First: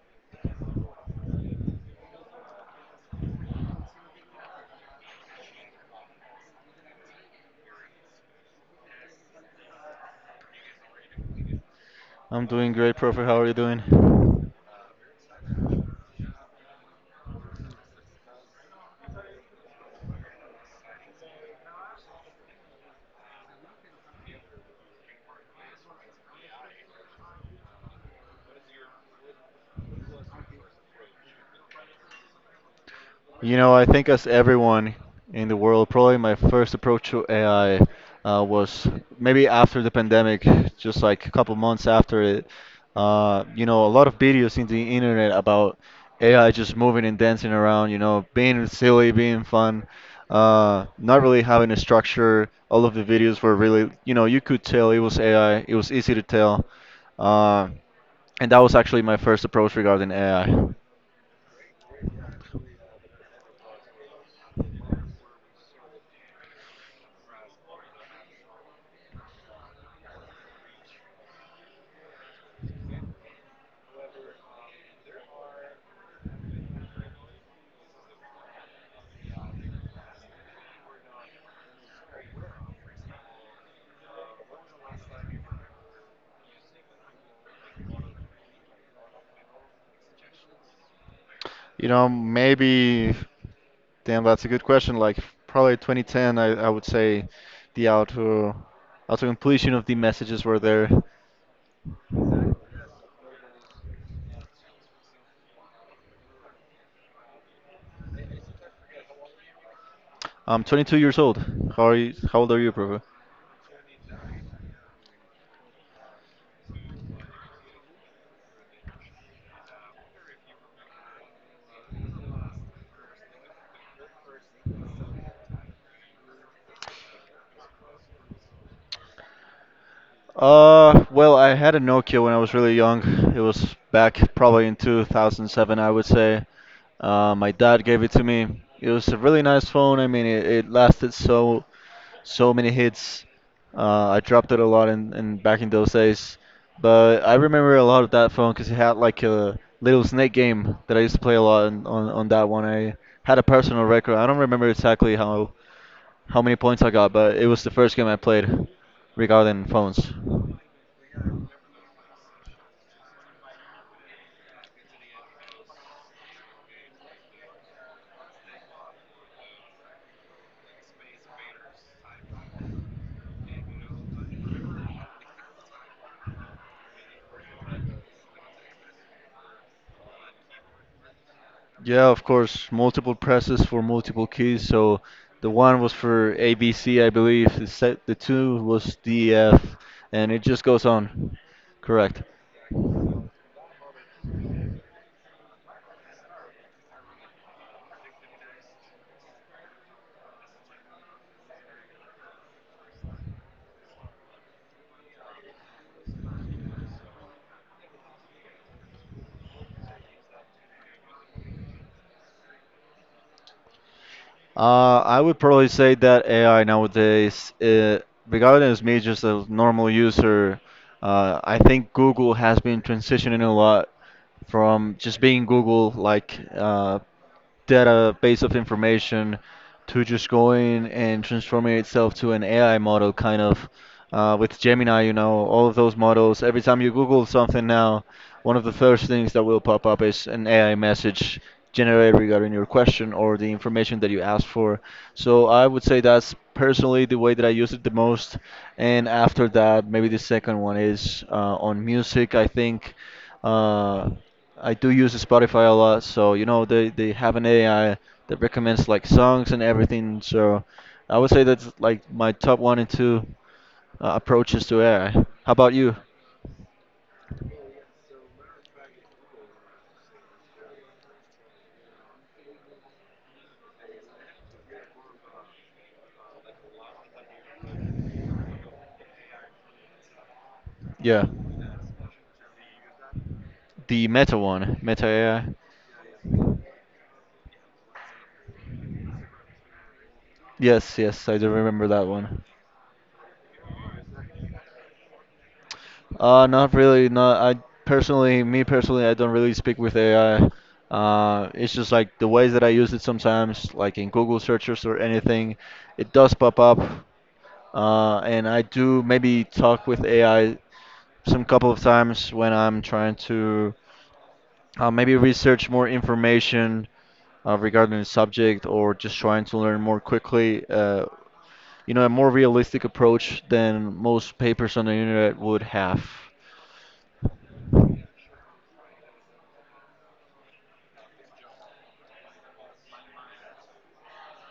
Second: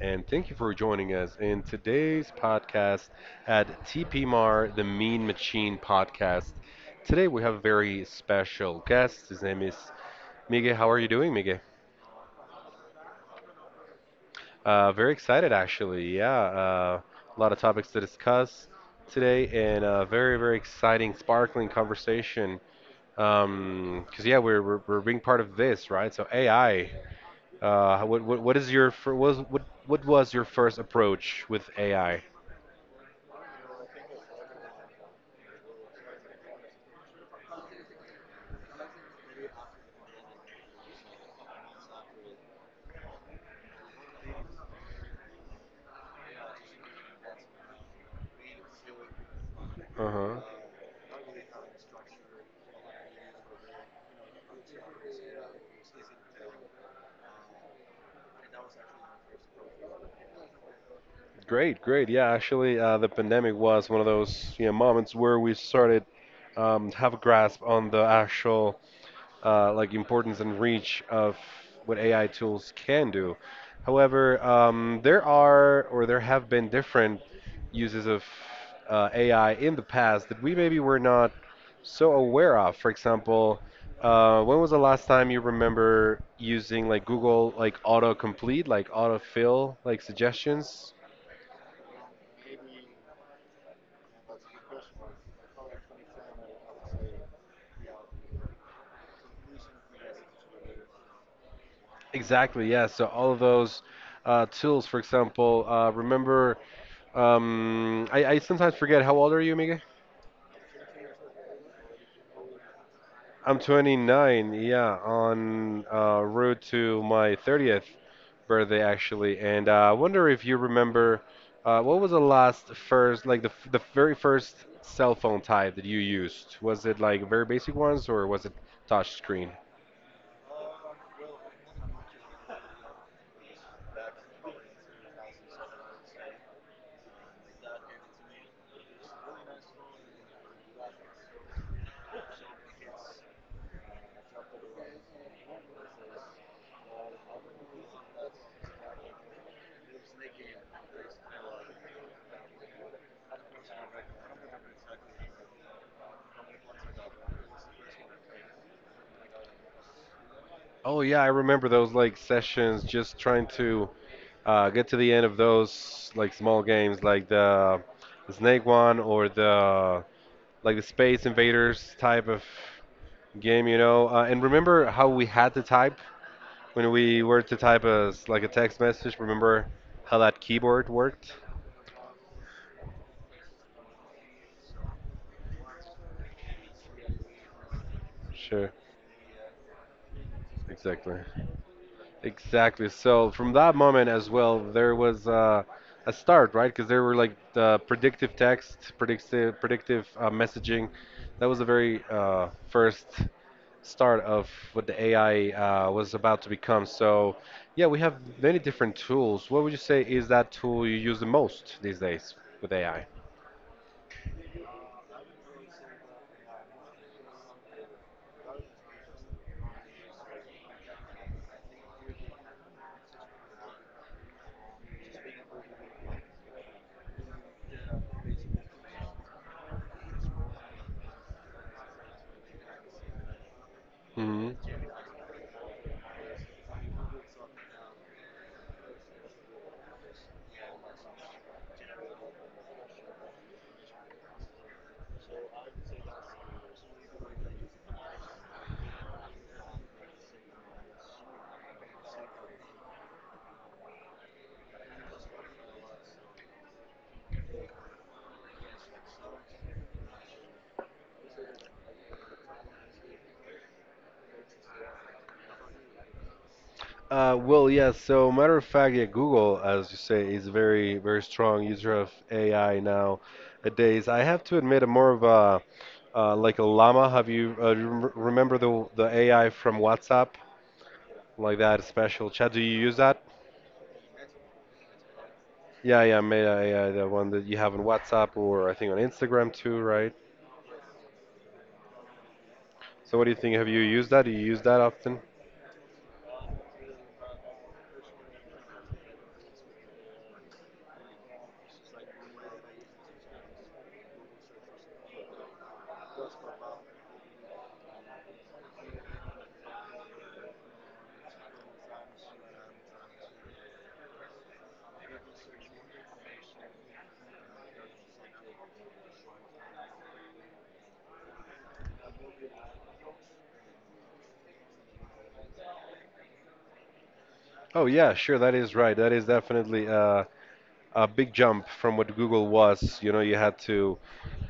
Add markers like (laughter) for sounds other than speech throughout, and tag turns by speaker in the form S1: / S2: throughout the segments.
S1: and thank you for joining us in today's podcast at TPMAR, the Mean Machine podcast. Today we have a very special guest. His name is Miguel. How are you doing, Miguel?
S2: I'm doing great, Prophet. How are you doing?
S1: Very excited, actually. Yeah, a lot of topics to discuss today and a very, very exciting, sparkling conversation. Because, yeah, we're being part of this, right? So, AI. What is your fir- was what was your first approach with AI?
S2: You know, I think as everyone in the world, probably my first approach to AI was maybe after the pandemic, just like a couple months after it. You know, a lot of videos in the internet about AI just moving and dancing around, you know, being silly, being fun,
S1: Uh-huh.
S2: not really having a structure. All of the videos were really, you know, you could tell it was AI. It was easy to tell. Uh, and that was actually my first approach regarding AI.
S1: Great, great. Yeah, actually, the pandemic was one of those, you know, moments where we started to have a grasp on the actual like importance and reach of what AI tools can do. However, there are or there have been different uses of AI in the past that we maybe were not so aware of. For example, when was the last time you remember using like Google, like autocomplete, like autofill, like suggestions?
S2: You know, maybe, damn, that's a good question. Like, probably 2010, I would say the auto completion of the messages were there.
S1: Exactly, yeah. So all of those tools, for example, I sometimes forget. How old are you, Miguel?
S2: I'm 22 years old. How are you? How old are you, Prabhu?
S1: I'm 29, yeah, on route to my 30th birthday actually, and I wonder if you remember what was the last first, like the f- the very first cell phone type that you used. Was it like very basic ones or was it touch screen?
S2: Well, I had a Nokia when I was really young. It was back probably in 2007, I would say. My dad gave it to me. It was a really nice phone. I mean, it lasted so many hits. I dropped it a lot in back in those days, but I remember a lot of that phone because it had like a little snake game that I used to play a lot on that one. I had a personal record. I don't remember exactly how. How many points I got, but it was the first game I played regarding phones.
S1: Oh yeah, I remember those like sessions, just trying to get to the end of those like small games, like the snake one or the like the Space Invaders type of game, you know. And remember how we had to type when we were to type as like a text message? Remember how that keyboard worked?
S2: Yeah, of course, multiple presses for multiple keys. So the one was for A B C, I believe. The two
S1: Sure,
S2: was DF, and it just goes
S1: exactly.
S2: on. Correct.
S1: Exactly. So from that moment as well, there was a start, right? Because there were like the predictive text, predictive messaging. That was the very first start of what the AI was about to become. So yeah, we have many different tools. What would you say is that tool you use the most these days with AI?
S2: I would probably say that AI nowadays, regarding as me just a normal user, I think Google has been transitioning a lot from just being Google, like. Database of information to just going and transforming itself to an AI model, kind of.
S1: hmm
S2: With Gemini, you know, all of those models. Every time you Google something now, one of the first things that will pop up is an AI message generated regarding your question or the information that you asked for. So I would say that's personally the way that I use it the most. And after that, maybe the second one is on music. I think uh, I do use Spotify a lot, so you know they have an AI that recommends like songs and everything. So I would say that's like my top one and two approaches to AI. How about you?
S1: well, yeah. So, matter of fact, yeah, Google, as you say, is very, very strong user of AI nowadays. I have to admit, I'm more of a like a llama. Have you remember the AI from WhatsApp,
S2: Yeah,
S1: like that special chat? Do you use that?
S2: the Meta one, Meta AI.
S1: Yeah, yeah, the one that you have on WhatsApp or I think on Instagram too, right?
S2: Yes, yes, I do remember that one.
S1: So, what do you think? Have you used that? Do you use that often?
S2: Not really. Not I personally, me personally, I don't really speak with AI. It's just like the ways that I use it sometimes, like in Google searches or anything, it does pop up. And I do maybe talk with AI some couple of times when I'm trying to maybe research more information regarding the subject or just trying to learn more quickly. You know, a more realistic approach than most papers on the internet would have.
S1: Oh, yeah, sure. That is right. That is definitely a big jump from what Google was. You know, you had to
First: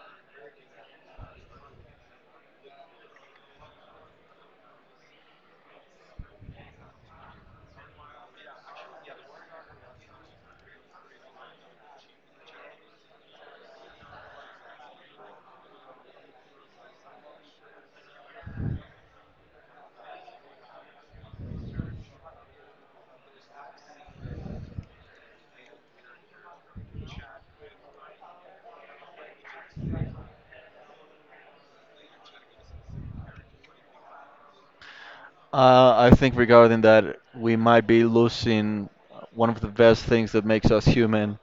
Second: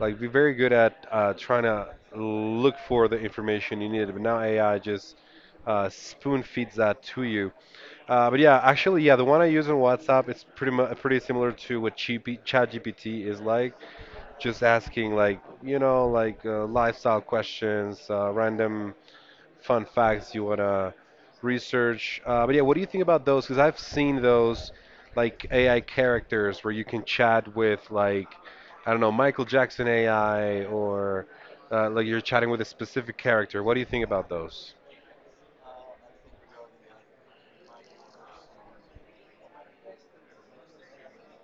S1: like be very good at trying to look for the information you needed, but now AI just spoon feeds that to you. But yeah, actually, yeah, the one I use on WhatsApp it's pretty much pretty similar to what GP, ChatGPT is like. Just asking like you know like lifestyle questions, random fun facts you want to research. But yeah, what do you think about those? Because I've seen those like AI characters where you can chat with like I don't know Michael Jackson AI or like you're chatting with a specific character. What do you think about those?
S2: I think regarding that, we might be losing one of the best things that makes us human,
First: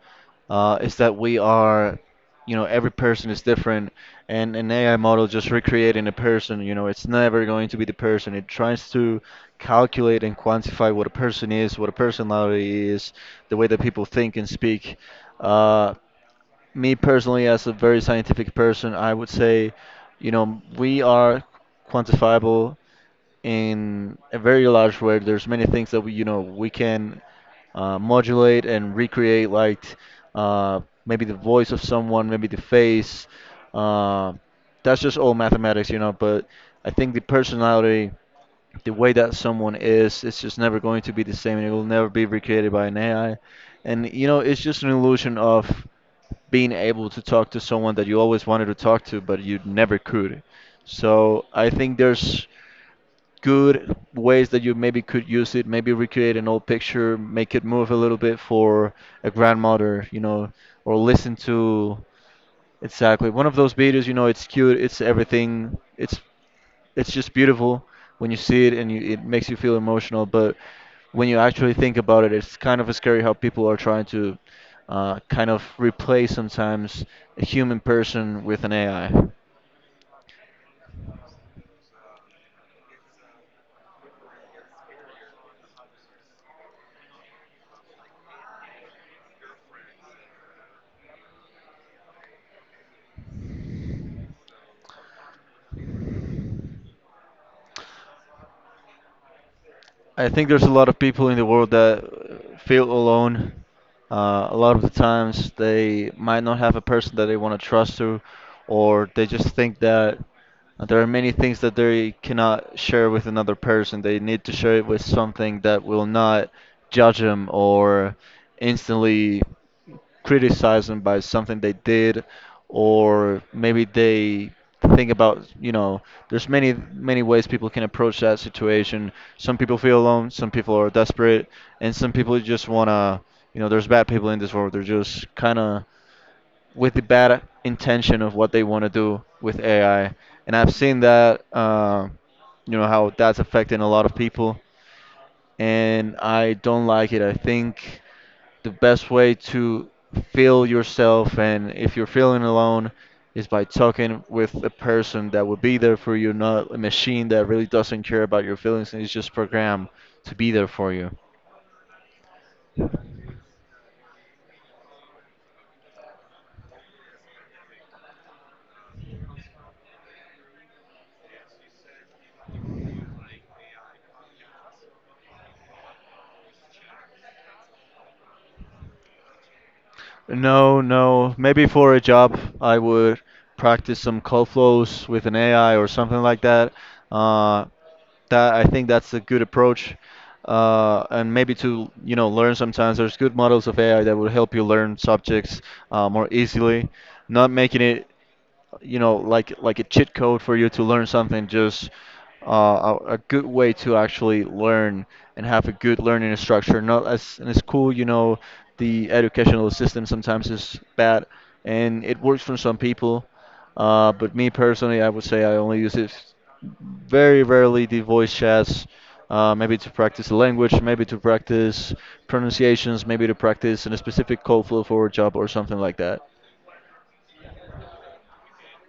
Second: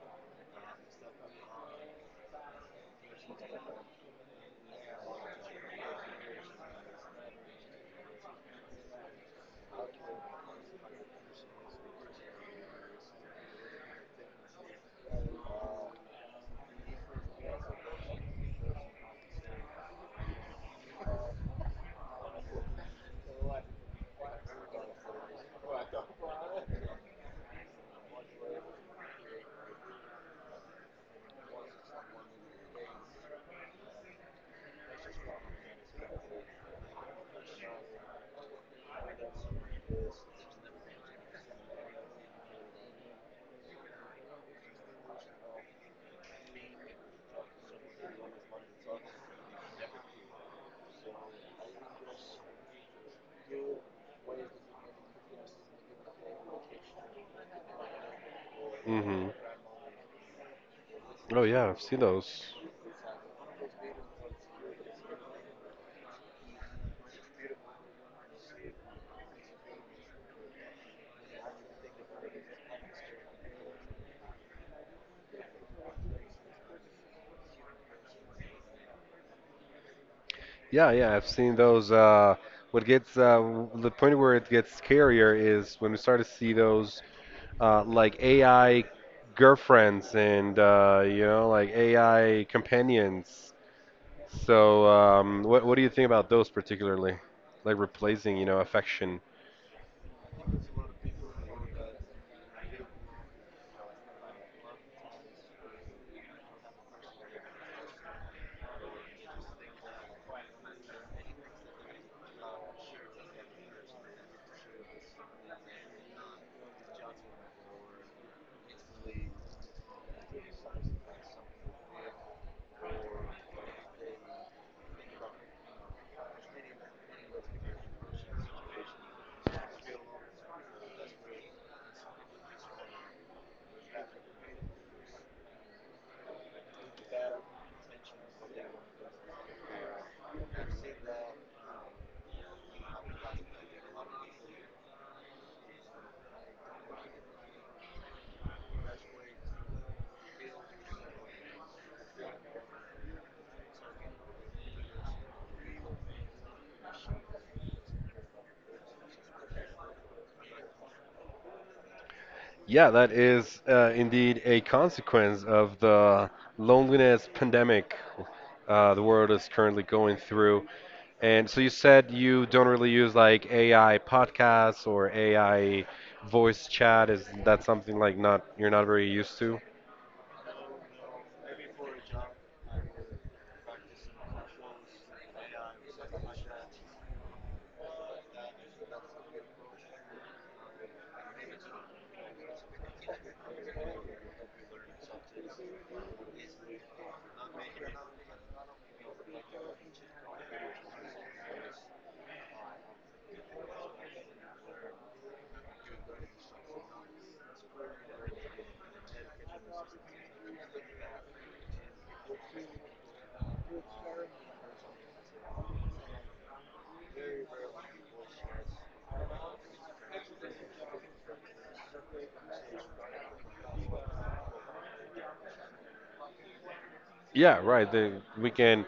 S2: is that we are, you know, every person is different, and an AI model just recreating a person, you know, it's never going to be the person. It tries to calculate and quantify what a person is, what a personality is, the way that people think and speak. Uh, Me personally, as a very scientific person, I would say, you know, we are quantifiable in a very large way. There's many things that we, you know, we can modulate and recreate, like maybe the voice of someone, maybe the face. Uh, that's just all mathematics, you know. But I think the personality, the way that someone is, it's just never going to be the same, and it will never be recreated by an AI. And you know, it's just an illusion of being able to talk to someone that you always wanted to talk to, but you never could. So I think there's good ways that you maybe could use it. Maybe recreate an old picture, make it move a little bit for
S1: hmm
S2: a grandmother, you know, or listen
S1: Oh yeah, I've
S2: to
S1: seen those.
S2: exactly one of those videos. You know, it's cute, it's everything, it's just beautiful when you see it and you, it makes you feel emotional. But when you actually think about it, it's kind of scary how people are trying to kind of replace sometimes a human person with an AI.
S1: Yeah, yeah, I've seen those. What gets the point where it gets scarier is when we start to see those like AI girlfriends and you know like AI companions. So, what do you think about those particularly? Like replacing, you know, affection.
S2: I think there's a lot of people in the world that feel alone. A lot of the times, they might not have a person that they want to trust to, or they just think that there are many things that they cannot share with another person. They need to share it with something that will not judge them or instantly criticized them by something they did, or maybe they think about, you know, there's many, many ways people can approach that situation. Some people feel alone, some people are desperate, and some people just want to, you know, there's bad people in this world. They're just kind of with the bad intention of what they want to do with AI. And I've seen that, you know, how that's affecting a lot of people and I don't like it. I think the best way to feel yourself and if you're feeling alone is by talking with a person that will be there for you, not a machine that really doesn't care about your feelings and is just programmed to be there for you.
S1: Yeah, that is indeed a consequence of the loneliness pandemic the world is currently going through. And so you said you don't really use like AI podcasts or AI voice chat. Is that something like not you're not very used to?
S2: No, no. Maybe for a job, I would practice some code flows with an AI or something like that. Uh, that I think that's a good approach. And maybe to, you know, learn sometimes there's good models of AI that will help you learn subjects more easily, not making it you know, like a cheat code for you to learn something, just a good way to actually learn and have a good learning structure. Not as in school, you know, the educational system sometimes is bad, and it works for some people. But me personally, I would say I only use it very rarely the voice chats. Maybe to practice the language, maybe to practice pronunciations, maybe to practice in a specific code flow for a job or something like that.
S1: Yeah, right. The, we can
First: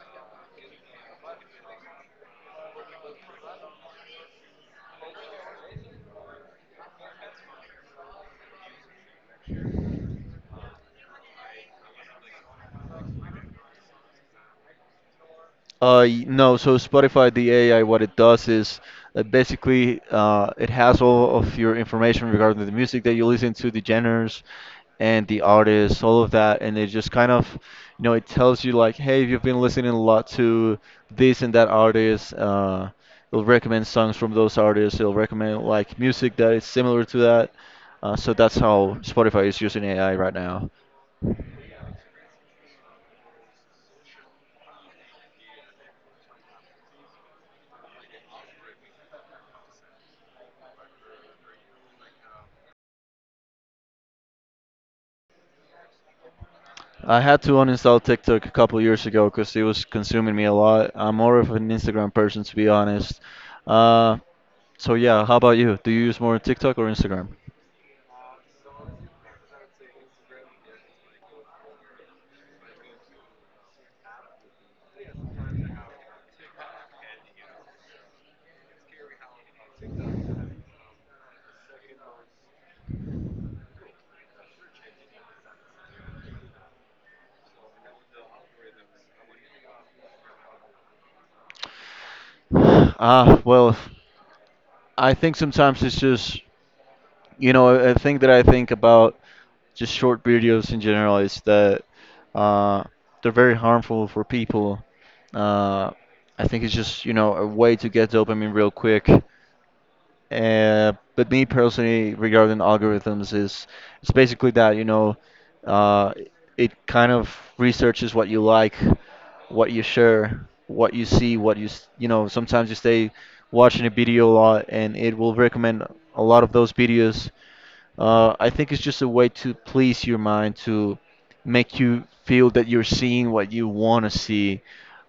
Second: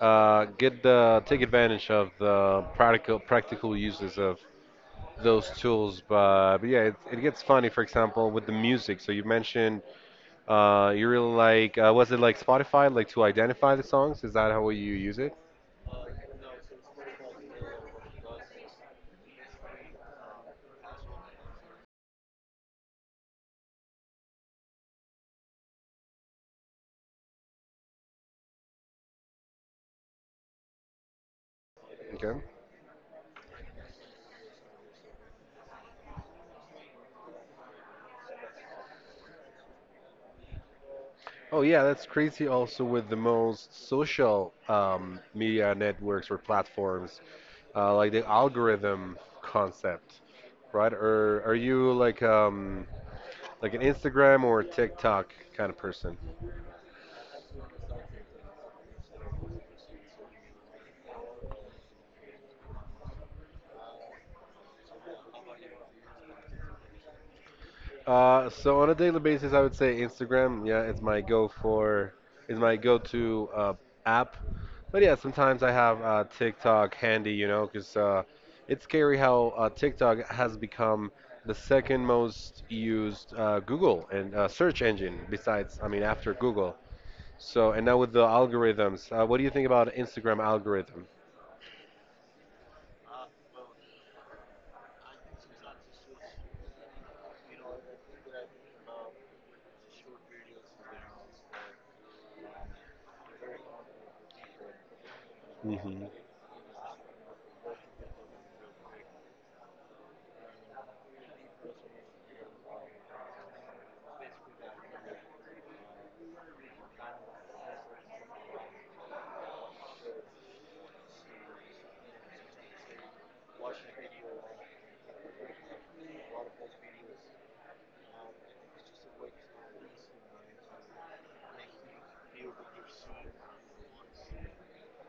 S1: get the take advantage of the practical uses of those tools. But yeah, it gets funny. For example, with the music. So you mentioned you really like, was it like Spotify, like to identify the songs? Is that how you use it?
S2: No, so Spotify, the AI, what it does is basically it has all of your information regarding the music that you listen to, the genres, and the artists, all of that, and it just kind of, you know, it tells you like, hey, if you've been listening a lot to this and that
S1: Okay.
S2: artist. It'll recommend songs from those artists. It'll recommend like music that is similar to that. So that's how Spotify is using AI right now.
S1: Oh yeah, that's crazy. Also with the most social media networks or platforms, like the algorithm concept, right? Or are you like an Instagram or TikTok kind of person?
S2: I had to uninstall TikTok a couple years ago because it was consuming me a lot. I'm more of an Instagram person, to be honest. Uh, so yeah, how about you? Do you use more TikTok or Instagram?
S1: So on a daily basis, I would say Instagram. Yeah, it's my go for, is my go-to app. But yeah, sometimes I have TikTok handy, you know, because it's scary how TikTok has become the second most used Google and search engine besides, I mean, after Google. So and now with the algorithms, what do you think about Instagram algorithm?
S2: Ah, well, I think sometimes it's just, you know, a thing that I think about just short videos in general is that uh, they're very harmful for people. Uh,
S1: hmm
S2: I think it's just, you know, a way to get dopamine real quick. But me personally, regarding algorithms, is it's basically that, you know, uh, it kind of researches what you like, what you share, what you see, what you, you know, sometimes you stay watching a video a lot and it will recommend a lot of those videos. I think it's just a way to please your mind, to make you feel that you're seeing what you want to see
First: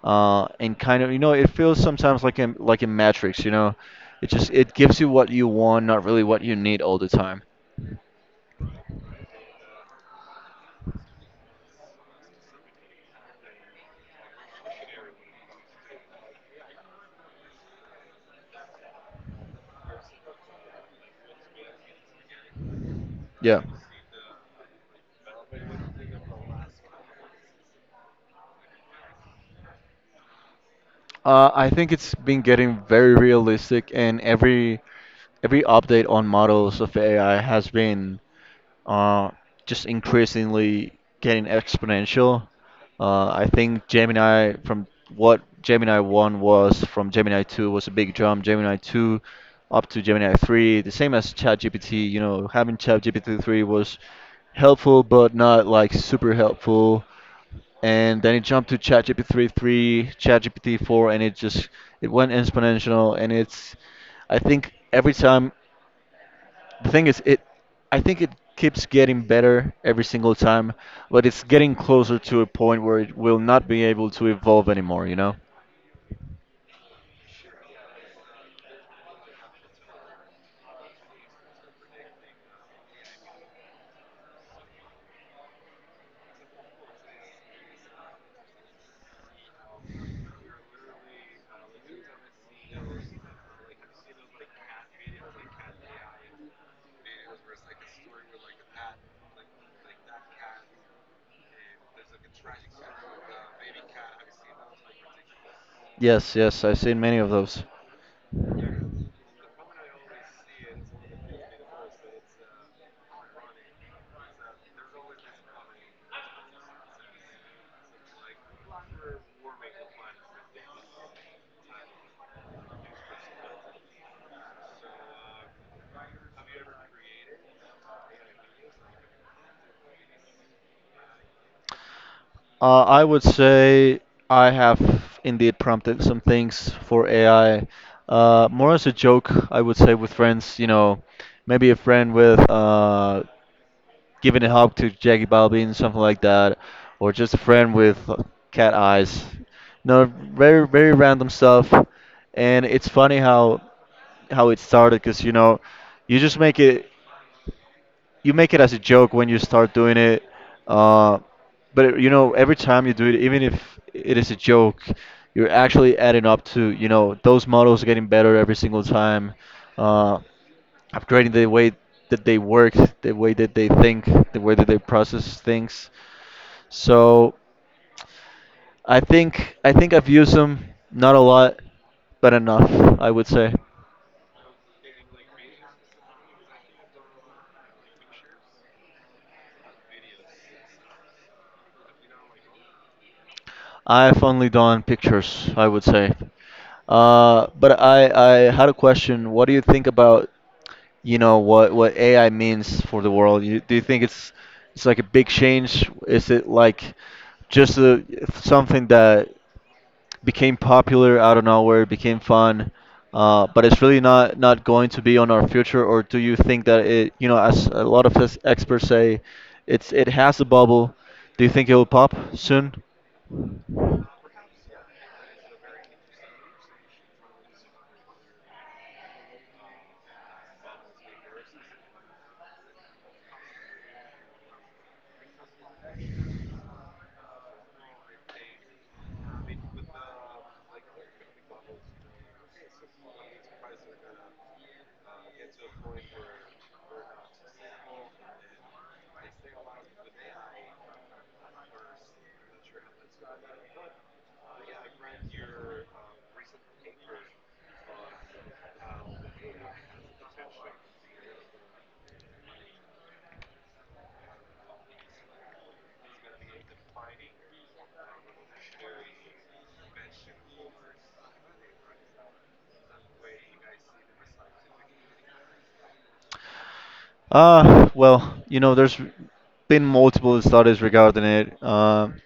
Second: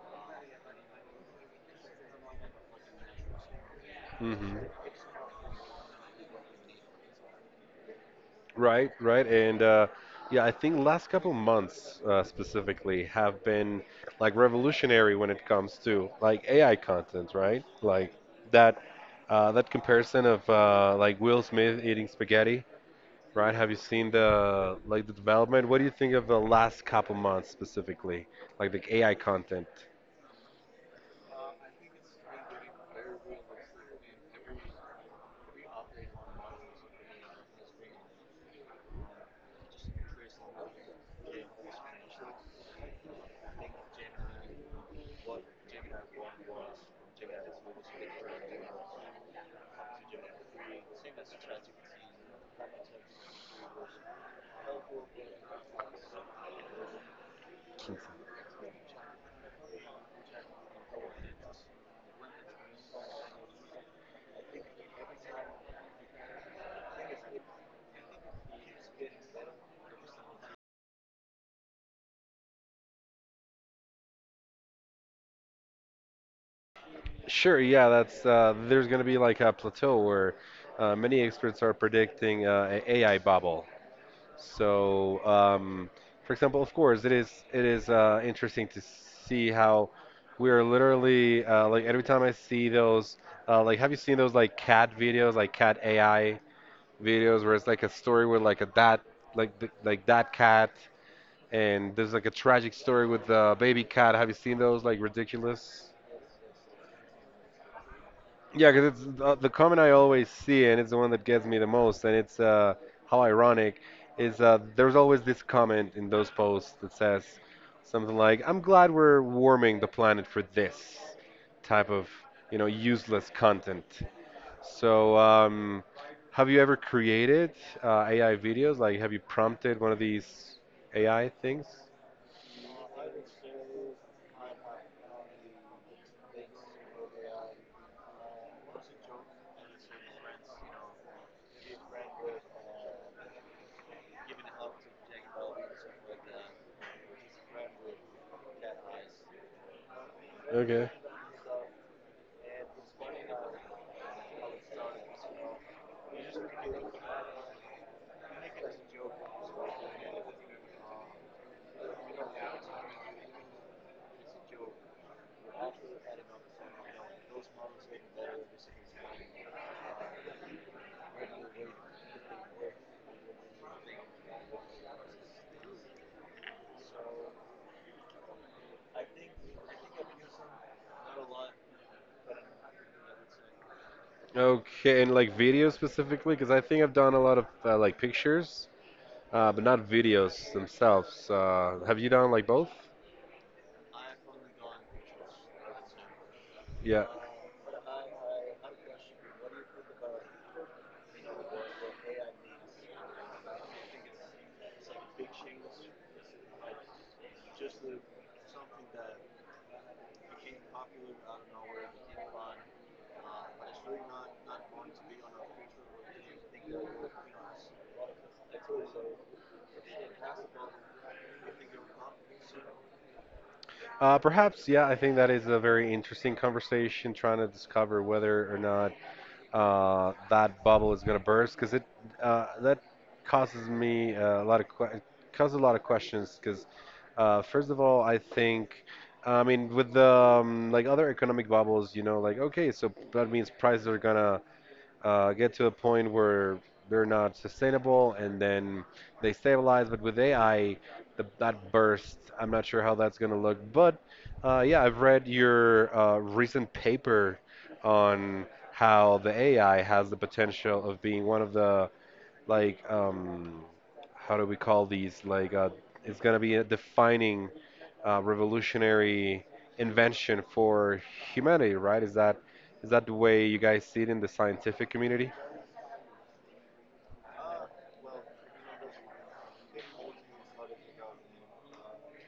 S2: and kind of you know it feels sometimes like in Matrix, you know, it just
S1: hmm
S2: it gives you what you want, not really what you need all the time.
S1: Right, right, and yeah, I think last couple months specifically have been like revolutionary when it comes to like AI content, right? Like that that comparison of like Will Smith eating spaghetti, right?
S2: Yeah.
S1: Have you seen the like the development? What do you think of the last couple months specifically, like the AI content?
S2: I think it's been getting very realistic, and every update on models of AI has been uh, just increasingly getting exponential. I think Gemini from what Gemini 1 was from Gemini 2 was a big jump. Gemini 2 up to Gemini 3, the same as ChatGPT, you know, having ChatGPT 3 was helpful but not like super helpful and then it jumped to ChatGPT 3, three, ChatGPT 4, and it just it went exponential. And it's, I think every time, the thing is, it, I think it keeps getting better every single time, but it's getting closer to a point where it will not be able to evolve anymore. You know?
S1: Sure, yeah, that's there's going to be like a plateau where many experts are predicting an AI bubble. So, for example, of course, it is interesting to see how we are literally like every time I see those like have you seen those like cat videos like cat AI videos where it's like a story with like a that like that cat and there's like a tragic story with the baby cat. Have you seen those like ridiculous?
S2: Yes, yes, I've seen many of those.
S1: Yeah, because it's the comment I always see, and it's the one that gets me the most, and it's how ironic is there's always this comment in those posts that says something like, "I'm glad we're warming the planet for this type of, you know, useless content." So, have you ever created AI videos? Like, have you prompted one of these AI things?
S2: I would say I have indeed prompted some things for AI. More as a joke, I would say with friends, you know, maybe a friend with giving a hug to Jackie Balvin, something like that, or just a friend with cat eyes. No, very
S1: Okay.
S2: very random stuff, and it's funny how it started because you know, you just make it. You make it as a joke when you start doing it uh, but you know every time you do it even if it is a joke you're actually adding up to you know those models getting better every single time uh, upgrading the way that they work, the way that they think, the way that they process things. So I think I've used them, not a lot but enough, I would say.
S1: Okay, and like videos specifically, because I think I've done a lot of like pictures. But not videos themselves. Have you done like both?
S2: I've only done pictures, I would say.
S1: Yeah.
S2: But I had a question. What do you think about, you know, what AI means for the world? Do you think it's like a big change? Is it like just something that became popular out of nowhere, became fun, but it's really not going to be on our future? Or do you think that it, you know, as a lot of us experts say, it has a bubble. Do you think it will pop soon?
S1: Perhaps, yeah, I think that is a very interesting conversation trying to discover whether or not that bubble is gonna burst because it that causes me a lot of que- causes a lot of questions because first of all I think I mean with the like other economic bubbles you know like okay so that means prices are gonna get to a point where they're not sustainable and then they stabilize. But with AI, the, that burst, I'm not sure how that's going to look. But yeah, I've read your recent paper on how the AI has the potential of being one of the like how do we call these? Like it's gonna be a defining revolutionary invention for humanity, right? Is that the way you guys see it in the scientific community?
S2: Well, you know, there's been multiple studies regarding it.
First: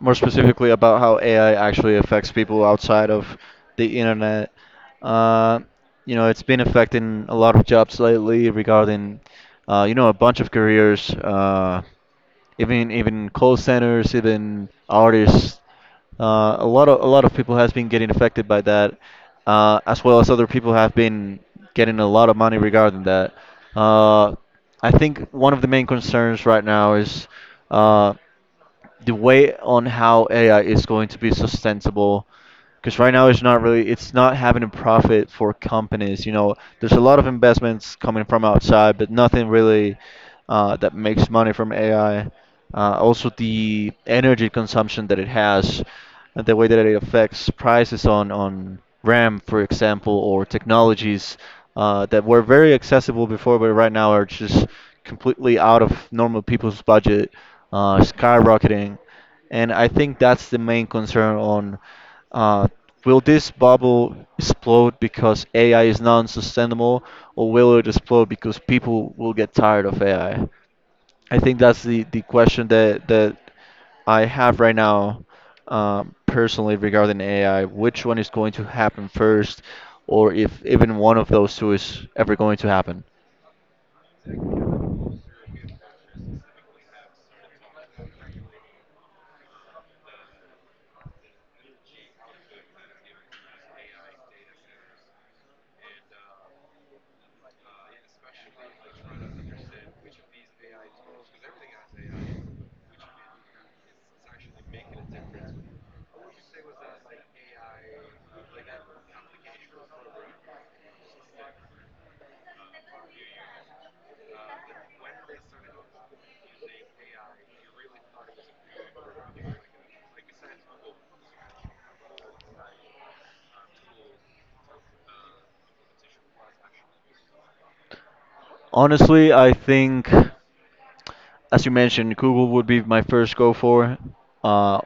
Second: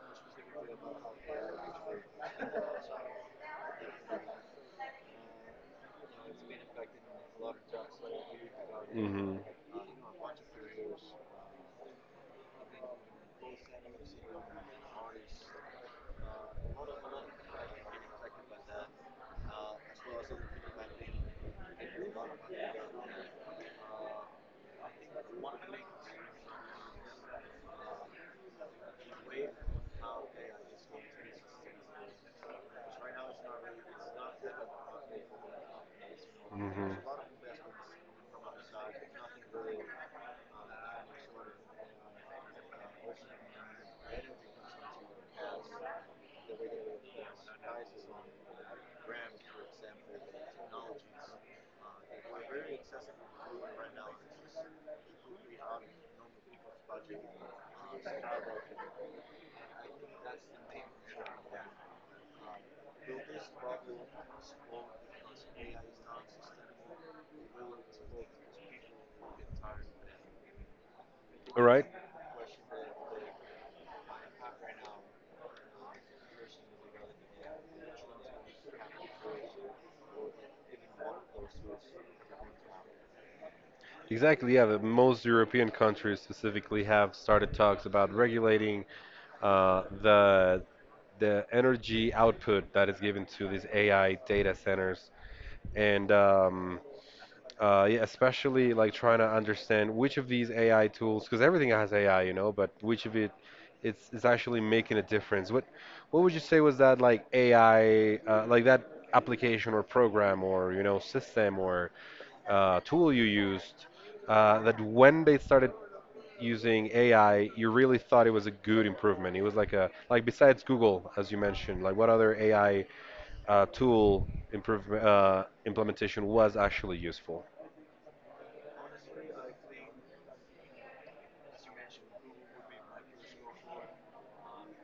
S2: More specifically about how AI actually affects people outside of the internet. Uh, you know, it's been affecting a lot of jobs lately regarding,
S1: hmm
S2: you know, a bunch of careers, even call centers, even artists. A lot of people has been getting affected by that, as well as other people have been getting a lot of money regarding that. Uh, I think one of the main concerns right now is. Uh, the way on how AI is going to be sustainable because right now it's not really it's not having a profit for companies. You know, there's a lot of investments coming from outside, but nothing really that makes money from AI. Also, the energy consumption that it has, and the way that it affects prices on RAM, for example, or technologies that were very accessible before, but right now are just completely out of normal people's budget, skyrocketing. And I think that's the main concern on uh, will this bubble explode because AI is non-sustainable, or will it explode because people will get tired of AI? I think that's
S1: Right.
S2: the question that I have right now, personally regarding AI. Which one is going to happen first, or if even one of those two is ever going to happen?
S1: Exactly. Yeah, the most European countries specifically have started talks about regulating the the energy output that is given to these AI data centers, and yeah, especially like trying to understand which of these AI tools, because everything has AI, you know, but which of it it's is actually making a difference. What would you say was that like AI, like that application or program or you know system or tool you used that when they started using AI, you really thought it was a good improvement. It was like a like besides Google, as you mentioned, like what other AI tool improve, implementation was actually useful?
S2: Honestly, I think, as you mentioned, Google would be my first go for uh,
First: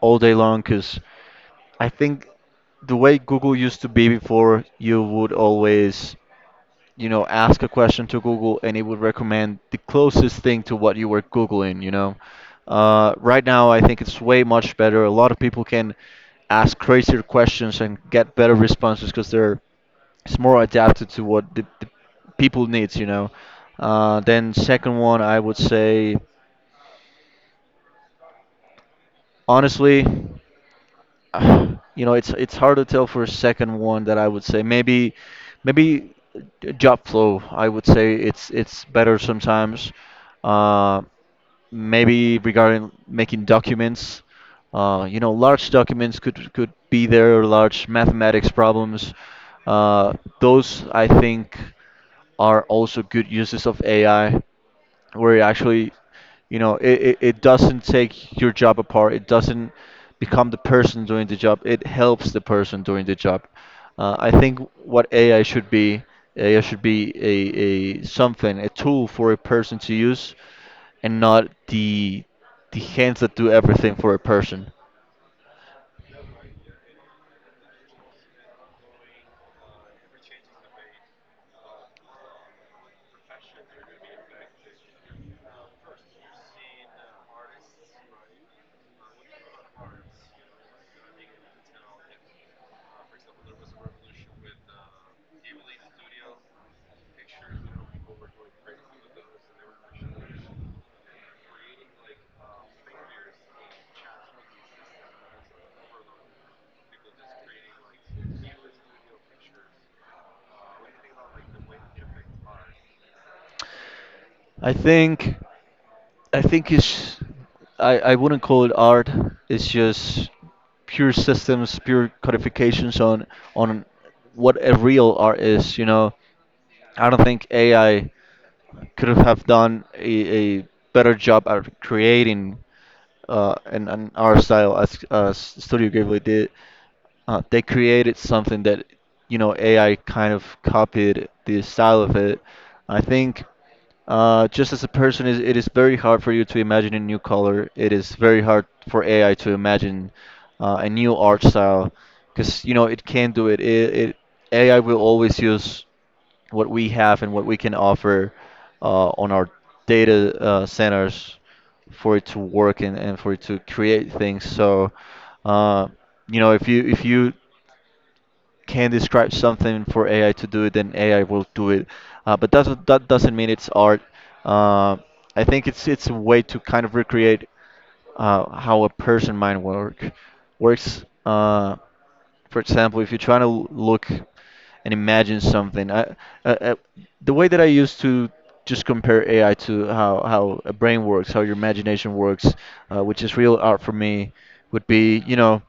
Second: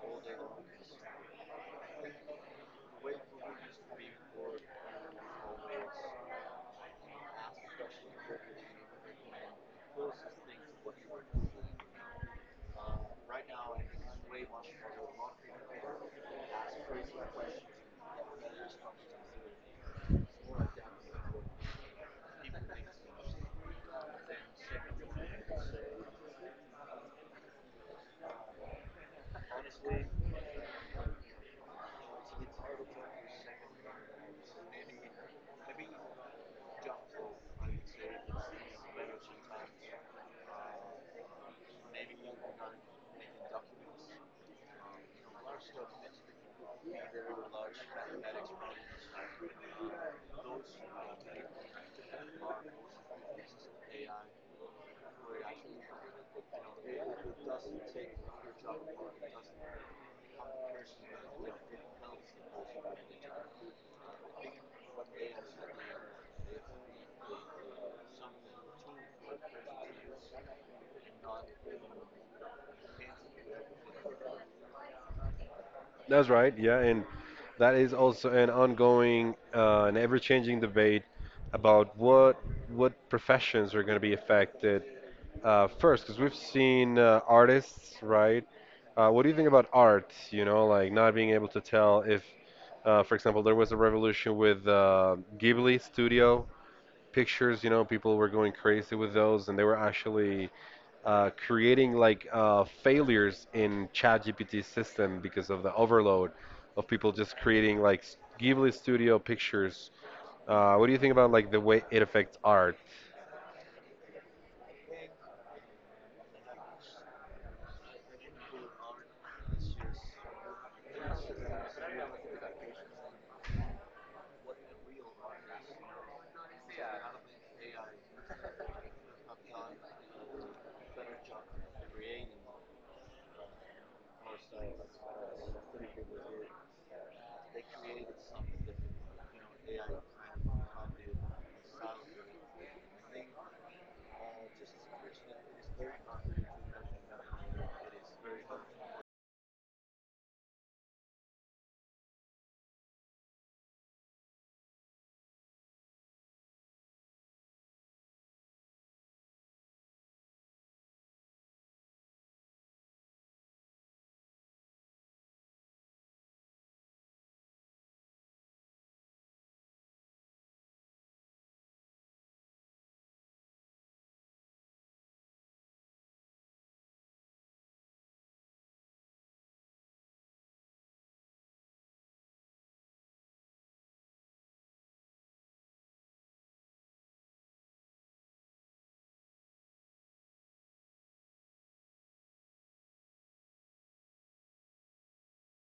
S2: all day long because I think the way Google used to be before, you would always you know, ask a question to Google and it would recommend the closest thing to what you were Googling, you know. Right now, I think it's way much better. A lot of people can ask crazier questions and get better responses because they're it's more adapted to what the people needs, you know. Then second one, I would say honestly. (sighs) uh, you know, it's hard to tell for a second one that I would say maybe job flow. I would say it's better sometimes. Uh, maybe regarding making documents. You know, large documents could be there, large mathematics problems. Uh, those I think are also good uses of AI where it actually, you know, it doesn't take your job apart. It doesn't become the person doing the job. It helps the person doing the job. I think what AI should be, AI should be a something, a tool for a person to use, and not the hands that do everything for a person.
S1: That's right, yeah, and that is also an ongoing and ever-changing debate about what professions are going to be affected first, because we've seen artists, right? What do you think about art? You know, like not being able to tell if, for example, there was a revolution with Ghibli studio pictures. You know, people were going crazy with those, and they were actually creating like failures in ChatGPT system because of the overload of people just creating like Ghibli studio pictures. What do you think about like the way it affects art?
S2: I think. I think it's I wouldn't call it art. It's just pure systems, pure codifications on what a real art is. You know, I don't think AI could have done a better job at creating an art style as Studio Ghibli did. They created something that you know AI kind of copied the style of it. I think. Just as a person, is very hard for you to imagine a new color. It is very hard for AI to imagine a new art style, because you know it can't do it. AI will always use what we have and what we can offer on our data centers for it to work and for it to create things. So, uh, you know, if you can describe something for AI to do it, then AI will do it. But doesn't mean it's art. Uh, I think it's a way to kind of recreate how a person mind works. For example, if you're trying to look and imagine something, uh, uh, the way that I used to just compare AI to how a brain works, how your imagination works, which is real art for me, would be, you know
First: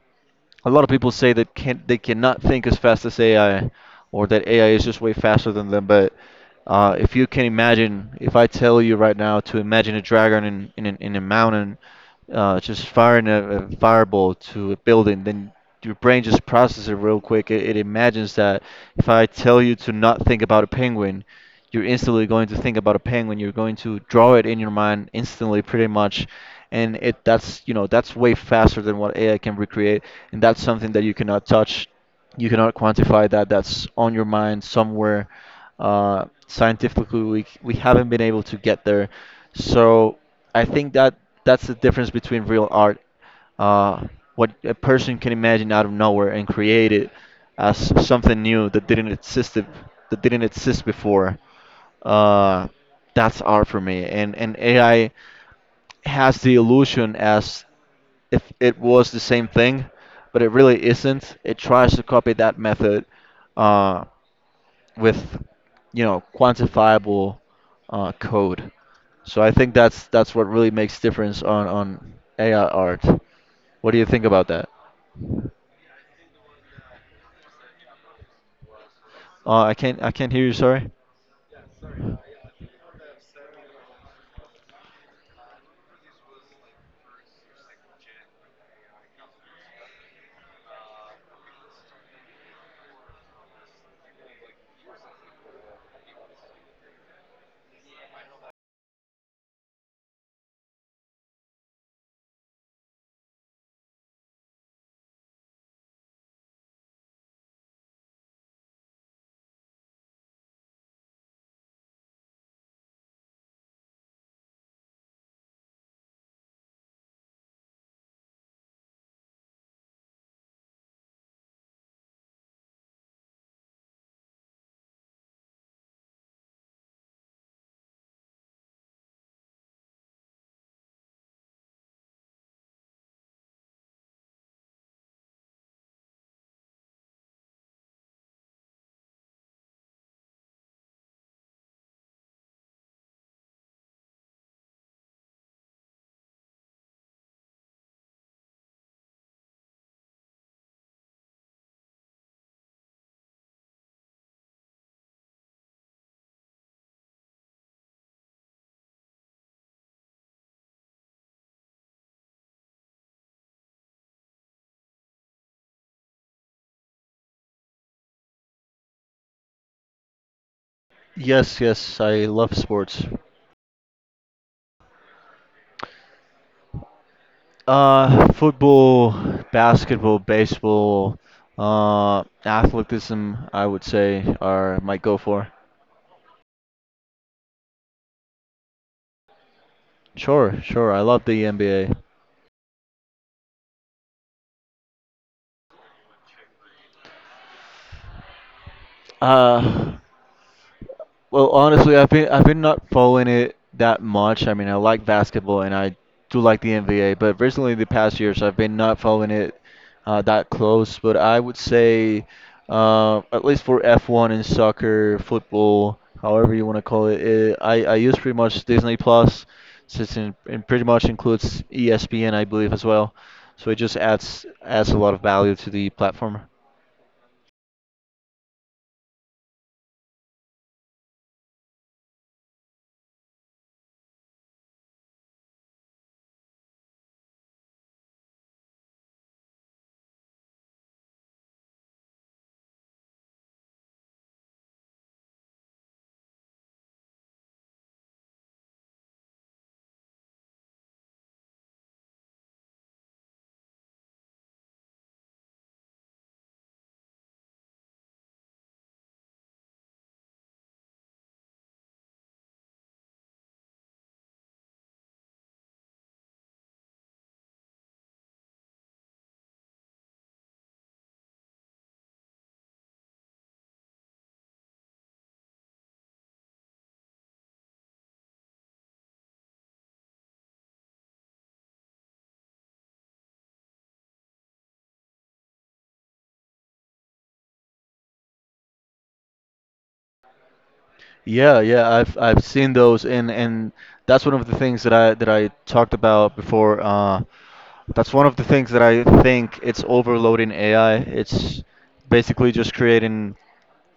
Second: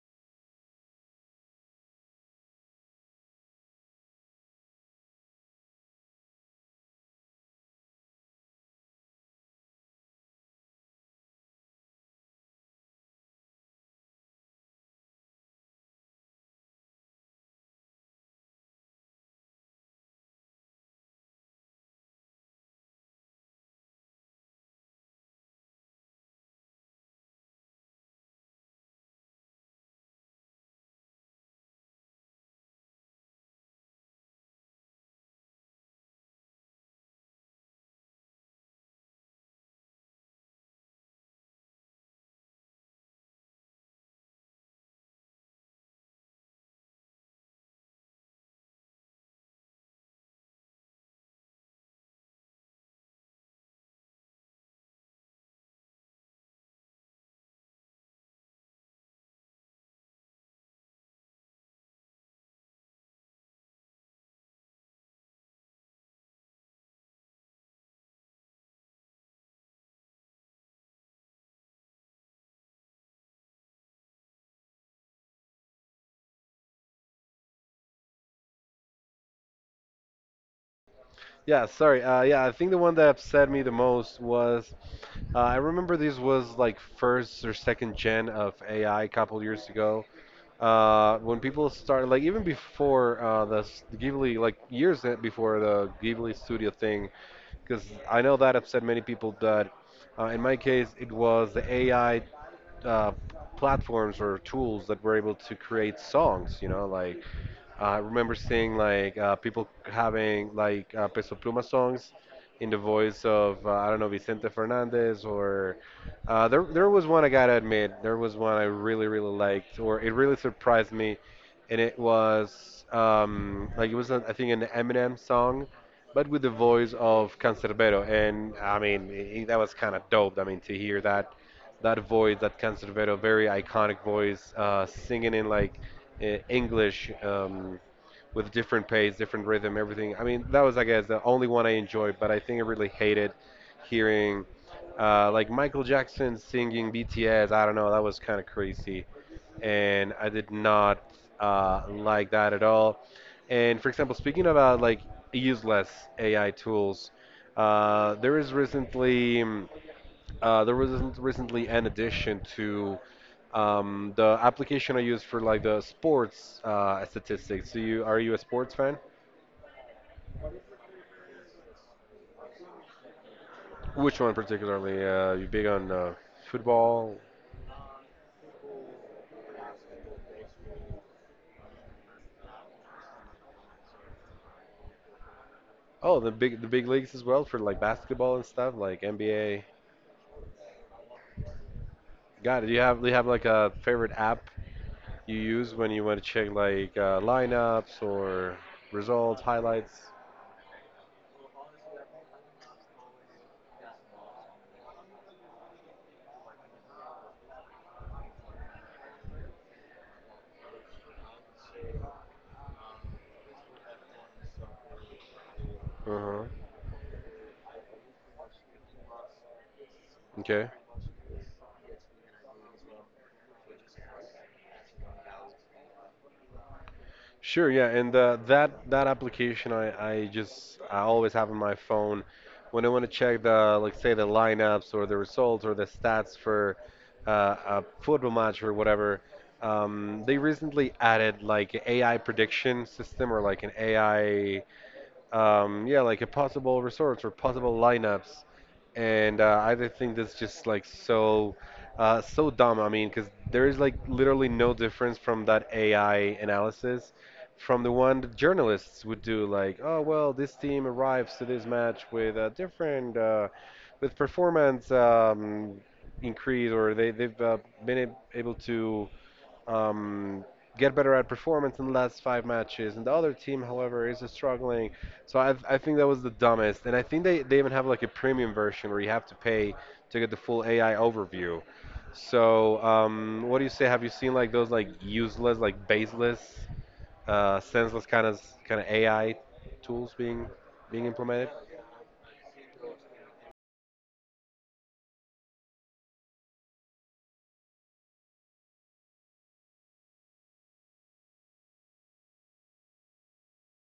S2: a lot of people say that can't they cannot think as fast as AI, or that AI is just way faster than them. But if you can imagine, if I tell you right now to imagine a dragon in in a mountain, just firing a fireball to a building, then your brain just processes it real quick. It imagines that. If I tell you to not think about a penguin, you're instantly going to think about a penguin. You're going to draw it in your mind instantly, pretty much, and it that's you know that's way faster than what AI can recreate, and that's something that you cannot touch, you cannot quantify that. That's on your mind somewhere. Scientifically, we haven't been able to get there, so I think that that's the difference between real art, uh, what a person can imagine out of nowhere and create it as something new that didn't exist before. Uh, that's art for me, and AI has the illusion as if it was the same thing, but it really isn't. It tries to copy that method. Uh, with you know quantifiable code. So I think that's what really makes difference on AI art. What do you think about that? I can't hear you. Sorry.
S1: Yeah, sorry. Yeah, I think the one that upset me the most was I remember this was like first or second gen of AI couple years ago. When people started, like even before Ghibli, like before the Ghibli studio thing, because I know that upset many people. That in my case, it was the AI uh, platforms or tools that were able to create songs. Like I remember seeing like people having like Peso Pluma songs in the voice of I don't know, Vicente Fernandez, or there was one. I gotta admit, there was one I really liked, or it really surprised me, and it was like it was I think an Eminem song, but with the voice of Cancerbero. And I mean, I that was kind of dope. I mean, to hear that voice, that Cancerbero, very iconic voice, singing in like English with different pace, different rhythm, everything. I mean, that was, I guess, the only one I enjoyed. But I think I really hated hearing like Michael Jackson singing BTS. I don't know, that was kind of crazy. And I did not like that at all. And for example, speaking about like useless AI tools, there is recently. There was recently an addition to the application I use for like the sports statistics. So you a sports fan?
S2: Yes, yes, I love sports.
S1: Which one particularly? You big on football?
S2: Football, basketball, baseball, athleticism. I would say are might go for.
S1: Oh, the big leagues as well, for like basketball and stuff like NBA.
S2: Sure, sure. I love the NBA.
S1: Got it. Do you have like a favorite app you use when you want to check like lineups or results,
S2: Uh,
S1: highlights?
S2: Well, honestly, I've been not following it that much. I mean, I like basketball and I do like the NBA, but recently the past years I've been not following it that close. But I would say, at least for F1 and soccer, football,
S1: Uh-huh.
S2: however you want to call it, I use pretty much Disney Plus, since it
S1: Okay.
S2: pretty much includes ESPN, I believe as well. So it just adds a lot of value to the platform.
S1: Sure, yeah, and that application, I always have on my phone when I want to check the, like say, the lineups or the results or the stats for a football match or whatever. They recently added like AI prediction system or like an AI yeah, like a possible resorts or possible lineups. And I just think that's just like so so dumb. I mean, because there is like literally no difference from that AI analysis from the one the journalists would do. Like, oh well, this team arrives to this match with a different, with performance increase, or they've been able to um, get better at performance in the last five matches. And the other team, however, is struggling. So I think that was the dumbest. And I think they even have like a premium version where you have to pay to get the full AI overview. So what do you say? Have you seen like those like useless, like baseless, senseless kind of AI tools being implemented?
S2: Yeah, yeah, I've seen those, and that's one of the things that I talked about before. That's one of the things that I think it's overloading AI. It's basically just creating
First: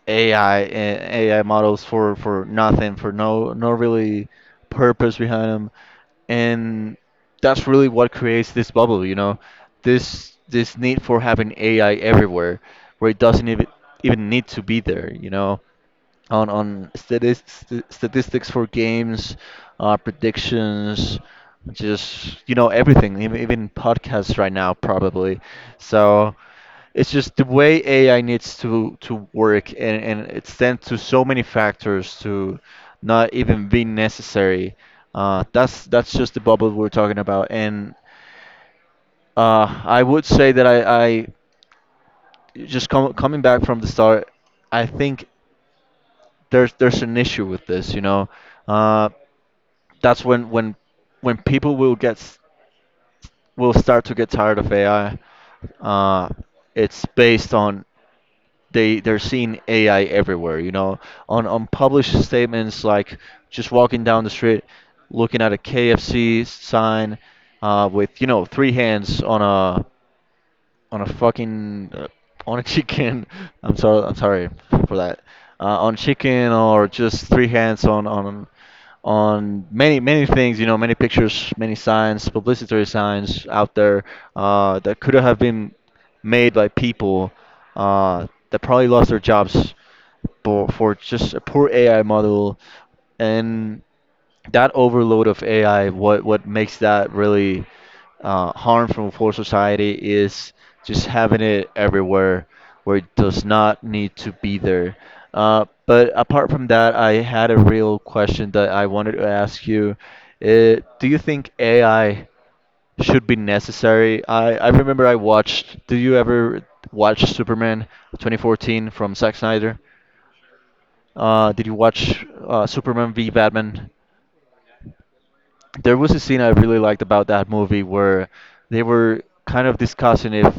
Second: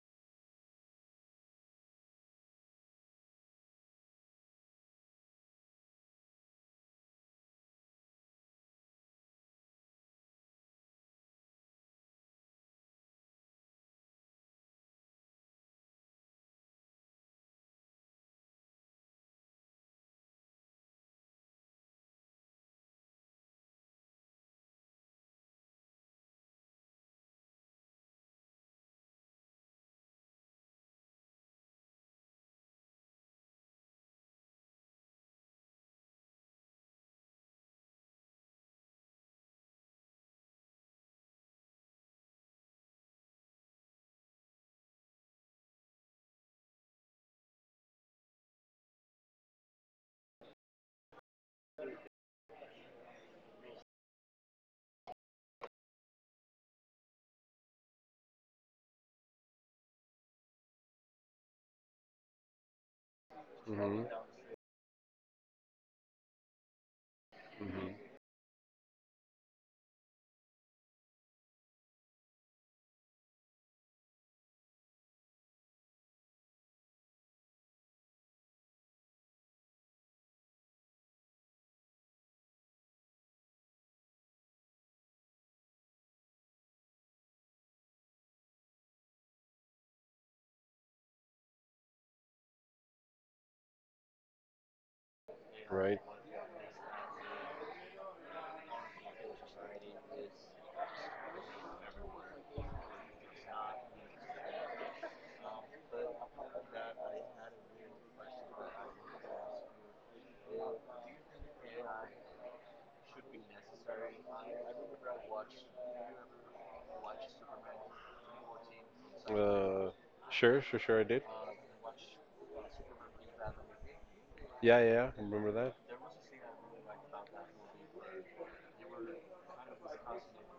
S2: AI AI models for nothing, for no really purpose behind them, and that's really what creates this bubble, you know, this need for having AI everywhere, where it doesn't even need to be there, you know on statis- st statistics for games, predictions, just you know everything, even podcasts right now probably. So it's just the way AI needs to work, and it's sent to so many factors to not even be necessary. That's just the bubble we're talking about, and I would say that I just coming back from the start, I think there's an issue with this, you know. Uh, that's when people will will start to get tired of AI. Uh, it's based on they're seeing AI everywhere, you know, on published statements like just walking
S1: hmm
S2: down the street, looking at a KFC sign,
S1: hmm
S2: with you know three hands on a fucking on a chicken. (laughs) I'm sorry. I'm sorry for that. On chicken or just three hands on on many many things. You know, many pictures, many signs, publicitary signs out there, that could have been made by people that probably lost their jobs for just a poor AI model and that overload of AI.
S1: Right.
S2: What makes that really harmful for society is just having it everywhere where it does not need to be there. But apart from that, I had a real question that I wanted to ask you. Do you think AI should be necessary? I remember I watched. Do you ever watch Superman 2014 from Zack Snyder?
S1: Uh, sure, sure, sure, I did.
S2: Did you watch Superman v Batman?
S1: Yeah, yeah, yeah, remember that?
S2: There was a scene I really liked about that movie where they were kind of discussing if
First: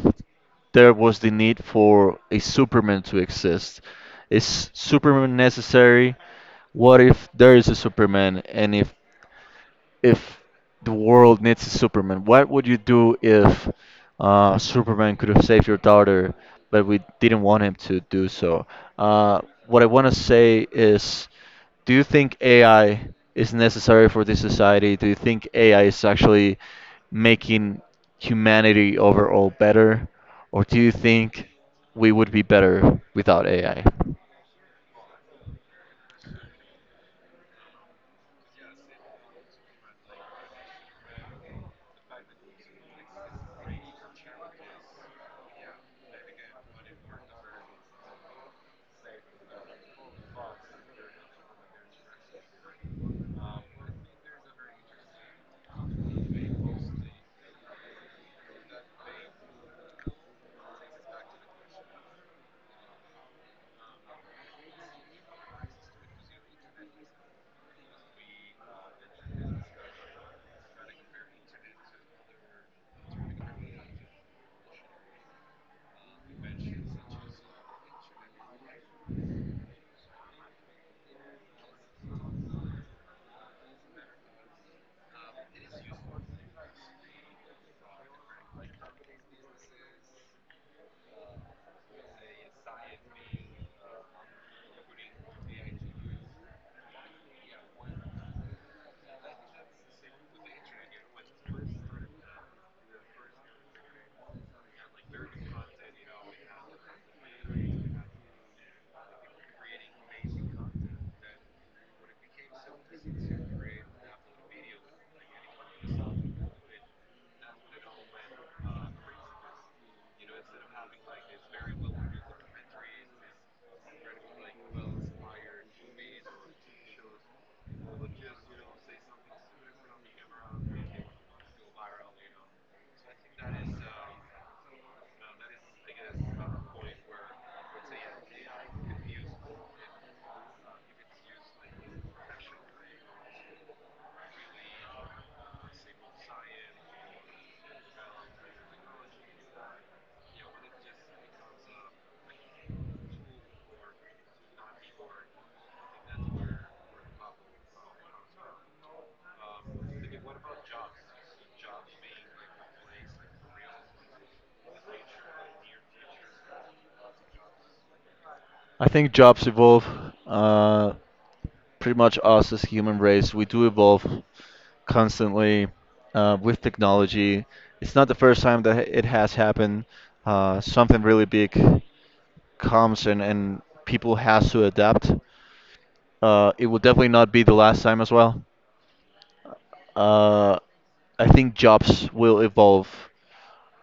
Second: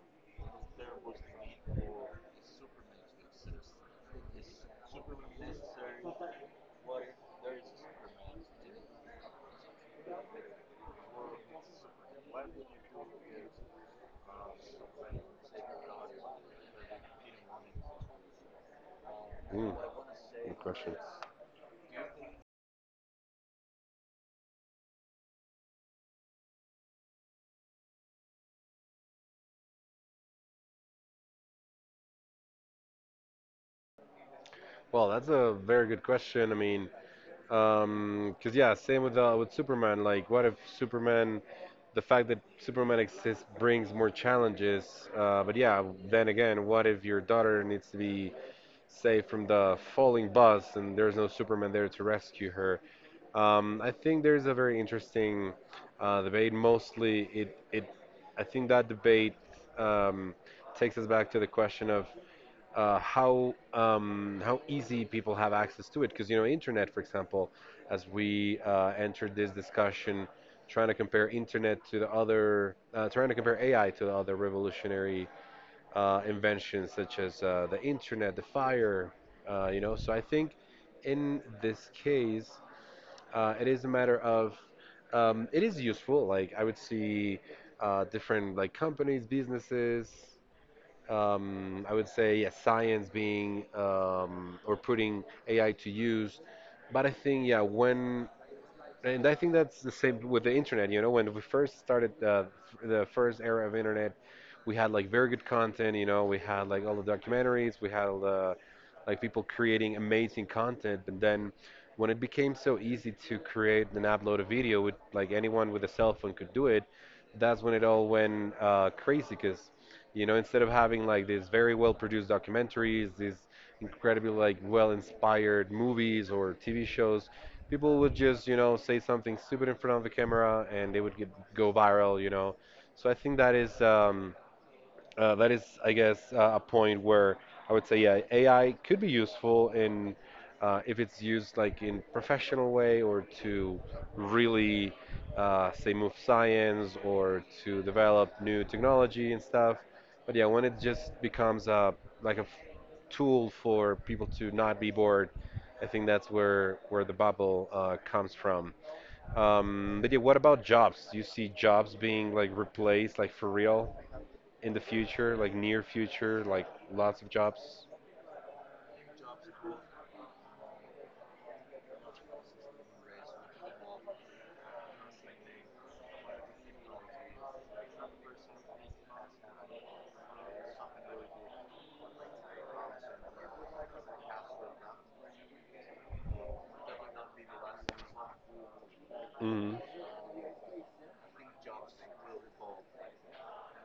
S2: there was the need for a Superman to exist. Is Superman necessary? What if there is a Superman and if the world needs a Superman? What would you do if Superman could have saved your daughter, but we didn't want him to do so?
S1: Mm,
S2: What I want to
S1: good
S2: say
S1: question.
S2: is, do you think AI is necessary for this society? Do you think AI is actually making humanity overall better, or do you think we would be better without AI? I
S1: Well, that's a very good question. I mean, because yeah, same with Superman. Like, what if Superman, the fact that Superman exists brings more challenges? But yeah, then again, what if your daughter needs to be saved from the falling bus and there's no Superman there to rescue her? I think there's a very interesting debate. Mostly, it I think that debate um, takes us back to the question of how easy people have access to it. Because you know, internet, for example, as we entered this discussion, trying to compare internet to the other, trying to compare AI to the other revolutionary inventions, such as the internet, the fire. You know, so I think in this case, it is a matter of it is useful. Like I would see different like companies, businesses, I would say yeah, science being or putting AI to use. But I think yeah, when and I think that's the same with the internet. You know, when we first started the first era of internet, we had like very good content. You know, we had like all the documentaries, we had all the like people creating amazing content. And then when it became so easy to create and upload a video, with like anyone with a cell phone could do it, that's when it all went crazy. Because you know, instead of having like these very well produced documentaries, these incredibly like well inspired movies or TV shows, people would just, you know, say something stupid in front of the camera, and they would get go viral, you know. So I think that is, I guess, a point where I would say, yeah, AI could be useful in if it's used like in professional way, or to really say move science or to develop new technology and stuff. But yeah, when it just becomes a like a tool for people to not be bored, I think that's where the bubble comes from. But yeah, what about jobs? Do you see jobs being like replaced, like for real, in the future, like near future, like lots of jobs?
S2: I think jobs evolve. Uh, Pretty much us as human race, we do evolve constantly with technology. It's not the first time that it has happened. Something really big comes, and people has to adapt. It will definitely not be the last time as well.
S1: hmm
S2: Uh, I think jobs will evolve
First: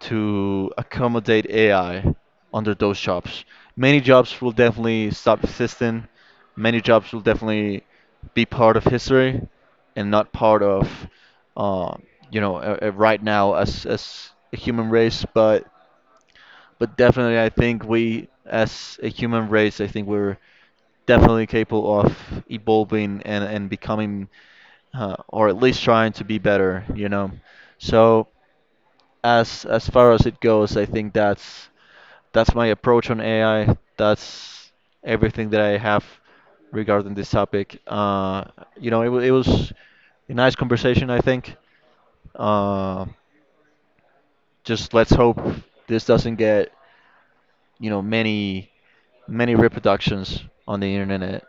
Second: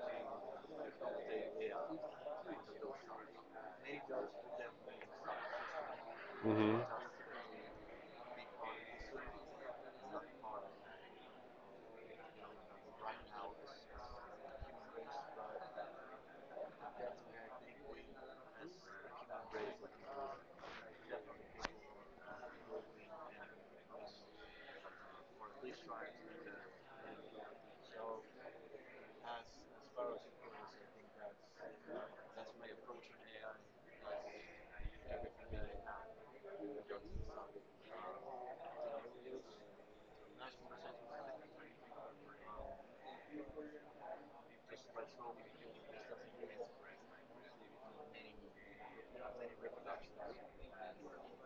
S2: to accommodate AI under those jobs. Many jobs will definitely stop existing.
S1: hmm
S2: Many jobs will definitely be part of history and not part of, uh, you know, right now as a human race. But definitely, I think we, as a human race, I think we're definitely capable of evolving and becoming, or at least trying to be better, you know. So as far as it goes, I think that's my approach on AI. That's everything that I have regarding this topic. You know, it was a nice conversation, I think. Uh, just let's hope this doesn't get, you know, many reproductions on the internet.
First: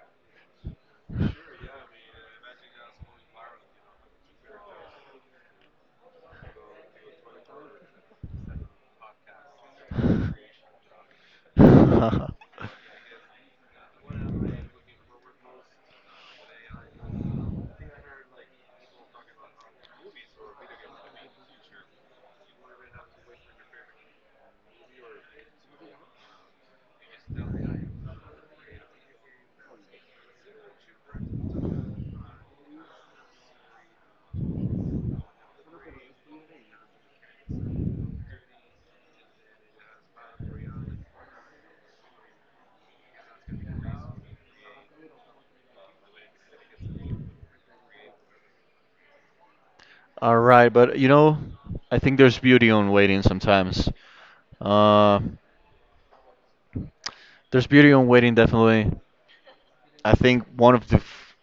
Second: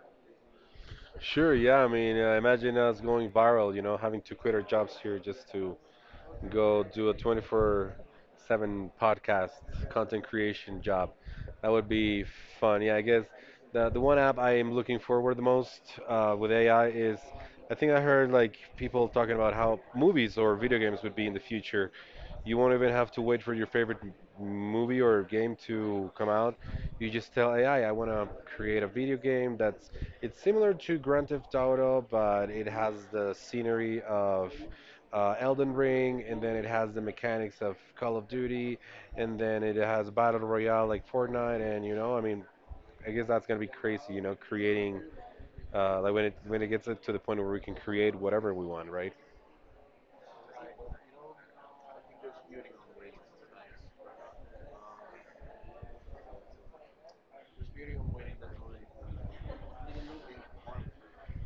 S1: Sure, yeah. I mean, imagine us going viral, you know, having to quit our jobs here just to go do a 24/7 podcast content creation job. That would be
S2: (laughs)
S1: fun. Yeah, I guess the one app I am looking forward the most with AI is, I think I heard like people talking about how movies or video games would be in the future. You won't even have to wait for your favorite movie or game to come out. You just tell AI, I want to create a video game that's it's similar to Grand Theft Auto, but it has the scenery of Elden Ring, and then it has the mechanics of Call of Duty, and then it has battle royale like Fortnite. And you know, I mean, I guess that's gonna be crazy, you know, creating like when it gets to the point where we can create whatever we want, right?
S2: All right, but you know, I think there's beauty on waiting sometimes. Uh, there's beauty on waiting definitely. I think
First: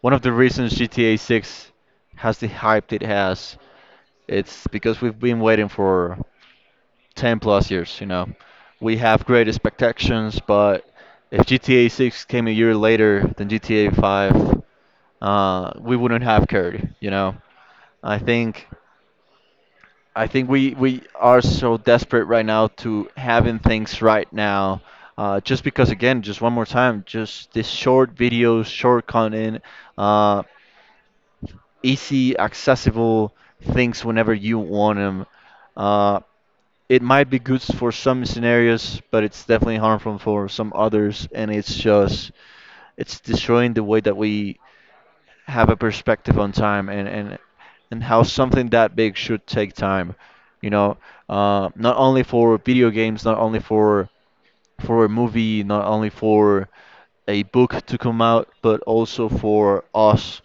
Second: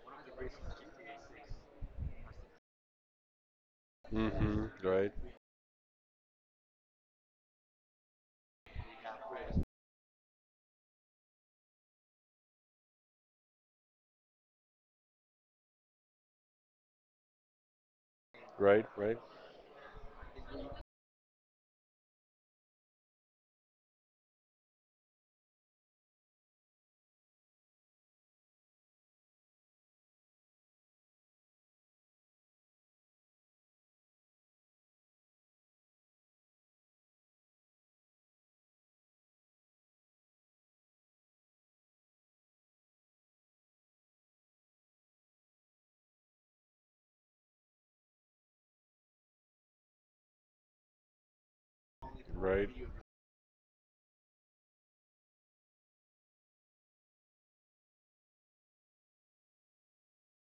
S2: one of the reasons GTA 6 has the hype it has, it's
S1: Mm-hmm.
S2: because
S1: Right.
S2: we've been waiting for 10 plus years, you know. We have great expectations, but if GTA 6 came a year later than GTA 5, we wouldn't have cared, you know. I think
S1: Right. Right.
S2: I think we are so desperate right now to having things right now. Just because again, just one more time, just this short videos, short content. Uh, Easy, accessible things whenever you want them. Uh, it might be good for some scenarios, but it's definitely harmful for some others, and it's just it's destroying the way that we have a perspective on time and how something that big should take time. You know, not only for
S1: Right.
S2: video games, not only for a movie, not only for a book to come out, but also for us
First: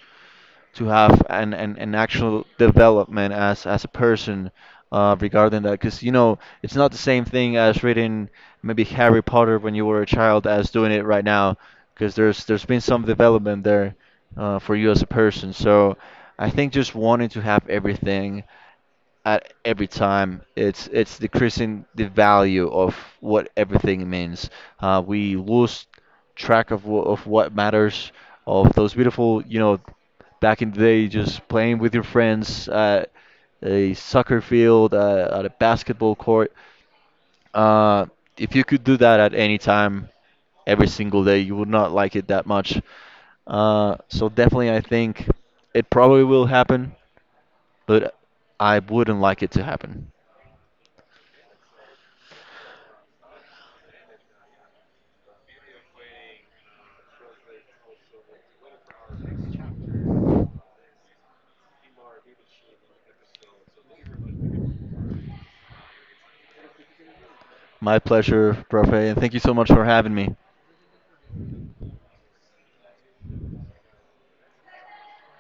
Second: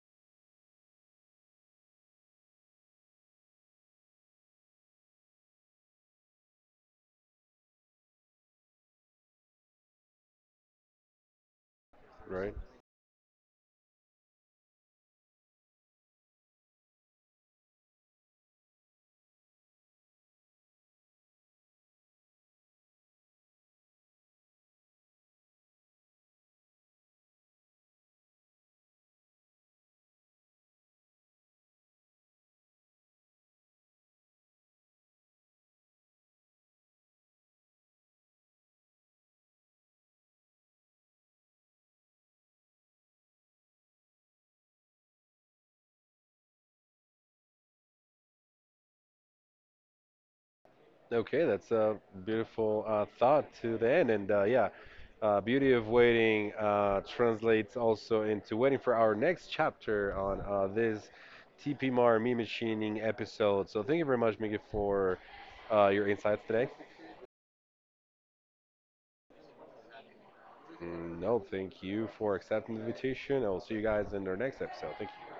S2: to have an actual development as a person regarding that, because you know it's not the same thing as reading maybe Harry Potter when you were a child as doing it right now, because there's
S1: Right.
S2: there's been some development there for you as a person. So I think just wanting to have everything at every time, it's decreasing the value of what everything means. We lose track of what matters. Of those beautiful, you know, back in the day, just playing with your friends at a soccer field, at a basketball court. Uh, if you could do that at any time, every single day, you would not like it that much. So definitely, I think it probably will happen, but I wouldn't like it to happen.
S1: Okay, that's a beautiful thought to the end. And yeah, Beauty of Waiting translates also into waiting for our next chapter on this TP Mar meme machining episode. So thank you very much, Miki, for your insights today.
S2: My pleasure, Profe, and thank you so much for having me.
S1: Mm, no, thank you for accepting the invitation. I will see you guys in our next episode. Thank you.